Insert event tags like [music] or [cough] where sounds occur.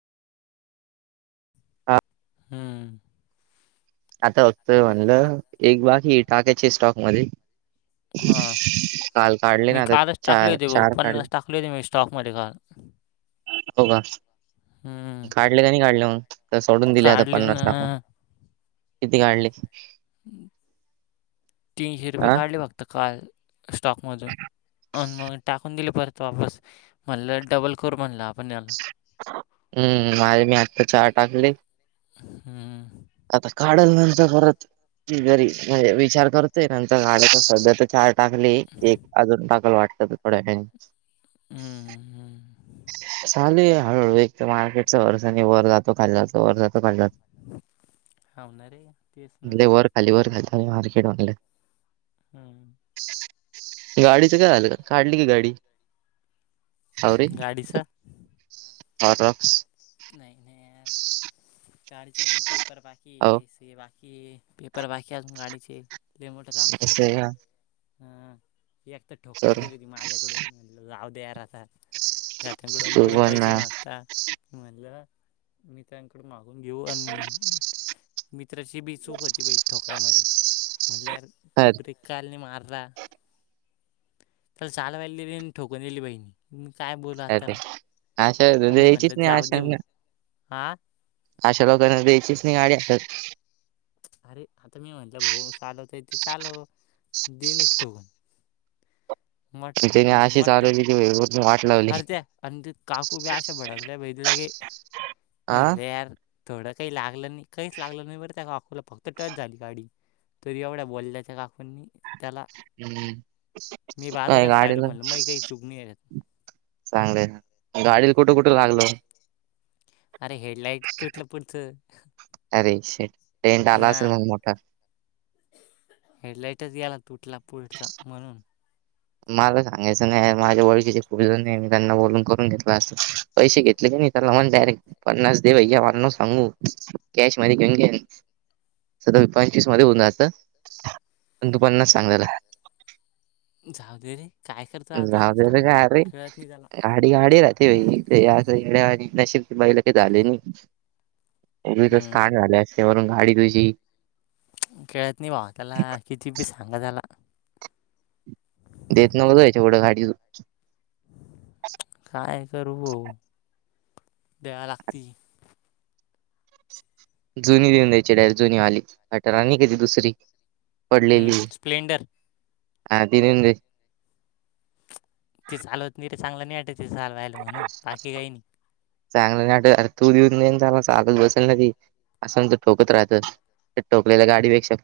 हां. हम्मं आतां होतंय म्हणलं एक बाकी टाकांयचे स्टॉक मंध्यें हां. कांल कांढ मी कारलचं टाकलें होते बरं पन्नास टाकलें होते मी स्टॉकमंध्यें कांल हो कां हम्म. काढलें की नाहीं काढलें मंग तरं सोडूंन दिले आतां काढले ना पन्नास टाकूंन. किती कांढले तीनंशे रुपये हा काढलें फक्तं कांल स्टॉकमधूंन. अ मंग टाकूंन दिली परंत वापस म्हणलं डबलं करूं म्हणलां आपणं. हम्मं माझ मी आत्ता चार टांकले. हम्मं. आतां काढलं नंतर परतं ती घरी म्हणजे विचांर करतंय नंतर गण्यांचा संध्या तरं चं टांकले एक अजूंन टांकलं वाटतं थोड्या वेळानं हम्म हम् चालेू आहे हळूहळू एक तर मार्केट वर्षनी वर जातो खाली जातो वर जातो हो ना रे. तेच ना. वर खाली वर घात मार्केट वालं हम्म गाडीच काय झाल का काढली की गाडी गाडीच्या ह रक्स नाही नाहीर गाडीचा अजून पेपर बाकी हो स बाकी कि पेपर बाकी असून गाडीचे मोठ काम असं करायचें का हं ती एकता ठोकले चल गेली होती माझ्याकडून म्ह लाव द यार आताात तू घातांकडकड पण पैसे मागता म्हणलं मी त्यांकड मागून घेऊ आणि मित्राची बी चूक होती प ठोकय मारी म्हणल्या त ब्रेक कालनी मारता त्याला चाल वाहियली ठोकून दिली बहिणी काय बोलल आता अरे त्याला आशा त द्यायचीच नाही आशा भाऊ हा अशा लोकांना द्यायचीच नि गाडीात अरे आता मी म्हटलं भा चालवत आहे ते चालव देनट ठोकून मट त्याने आशी चालवलीली व अरच आणि त काकू बी अशे भडकले बहि तिला की हा म्ह लर थोडं काही लागलं नाही काहीच लागलं नाही बरं त्याकोला फक्त टच झाली गाडी तरी एवढ्या बोलल्याच्या काकूननी त्याला हम्म मी काय बाजूलाच राहिलो गाडीला म्हणल म काही चुकणी आहे चांगलंय गाडीला कुठं कुठं लागलं अरे हेडलाईट तुटलं पुढतं अरे शे टेंट आला असेल मग मोठा हेडलाइटच याला तुटला पुढचा म्हणून मला सांगायचं नाही माझ्या ओळखीचे खूप जण आहे मी त्यांना बोलून करून घेतला असतो पैसे घेतले क नाही त्याला लान डयरेक्ट पणनास दे अय म न सांगू कश मध्ये स पंचवीस मध्ये होऊनतं दुपननाच सांगायला जाऊ दे रे काय करतो आता राहू दे रे सांगून काय अरे खेळत नाही त्याला गाडी गाडी राहते आणि नशबची महिला काही झाले नाही त हम्म तच ाान झाले असते वरून गाडी तुझी खेळत नाही वा त्याला किती बी सांगा झाला ह देत न बघवायच्या एवढं गाडी काय करू हो द्यावा लागती जुनी देऊन द्यायची डाय जुनी आली हटर आणि कि ती दुसरी पडलेली हम्म स्प्लेंडर हा [unintelligible] ती चालवत नाही त चांगलं नाही वाटत रे चालवायला म्हणून बाकी काही नाही. चांगल नाही वाटत अरे तू निऊन दे जा ना चालवत बसल ना ती. असं ना तर ठोकत राहतं तर ठोकलेला गाडी वे शकत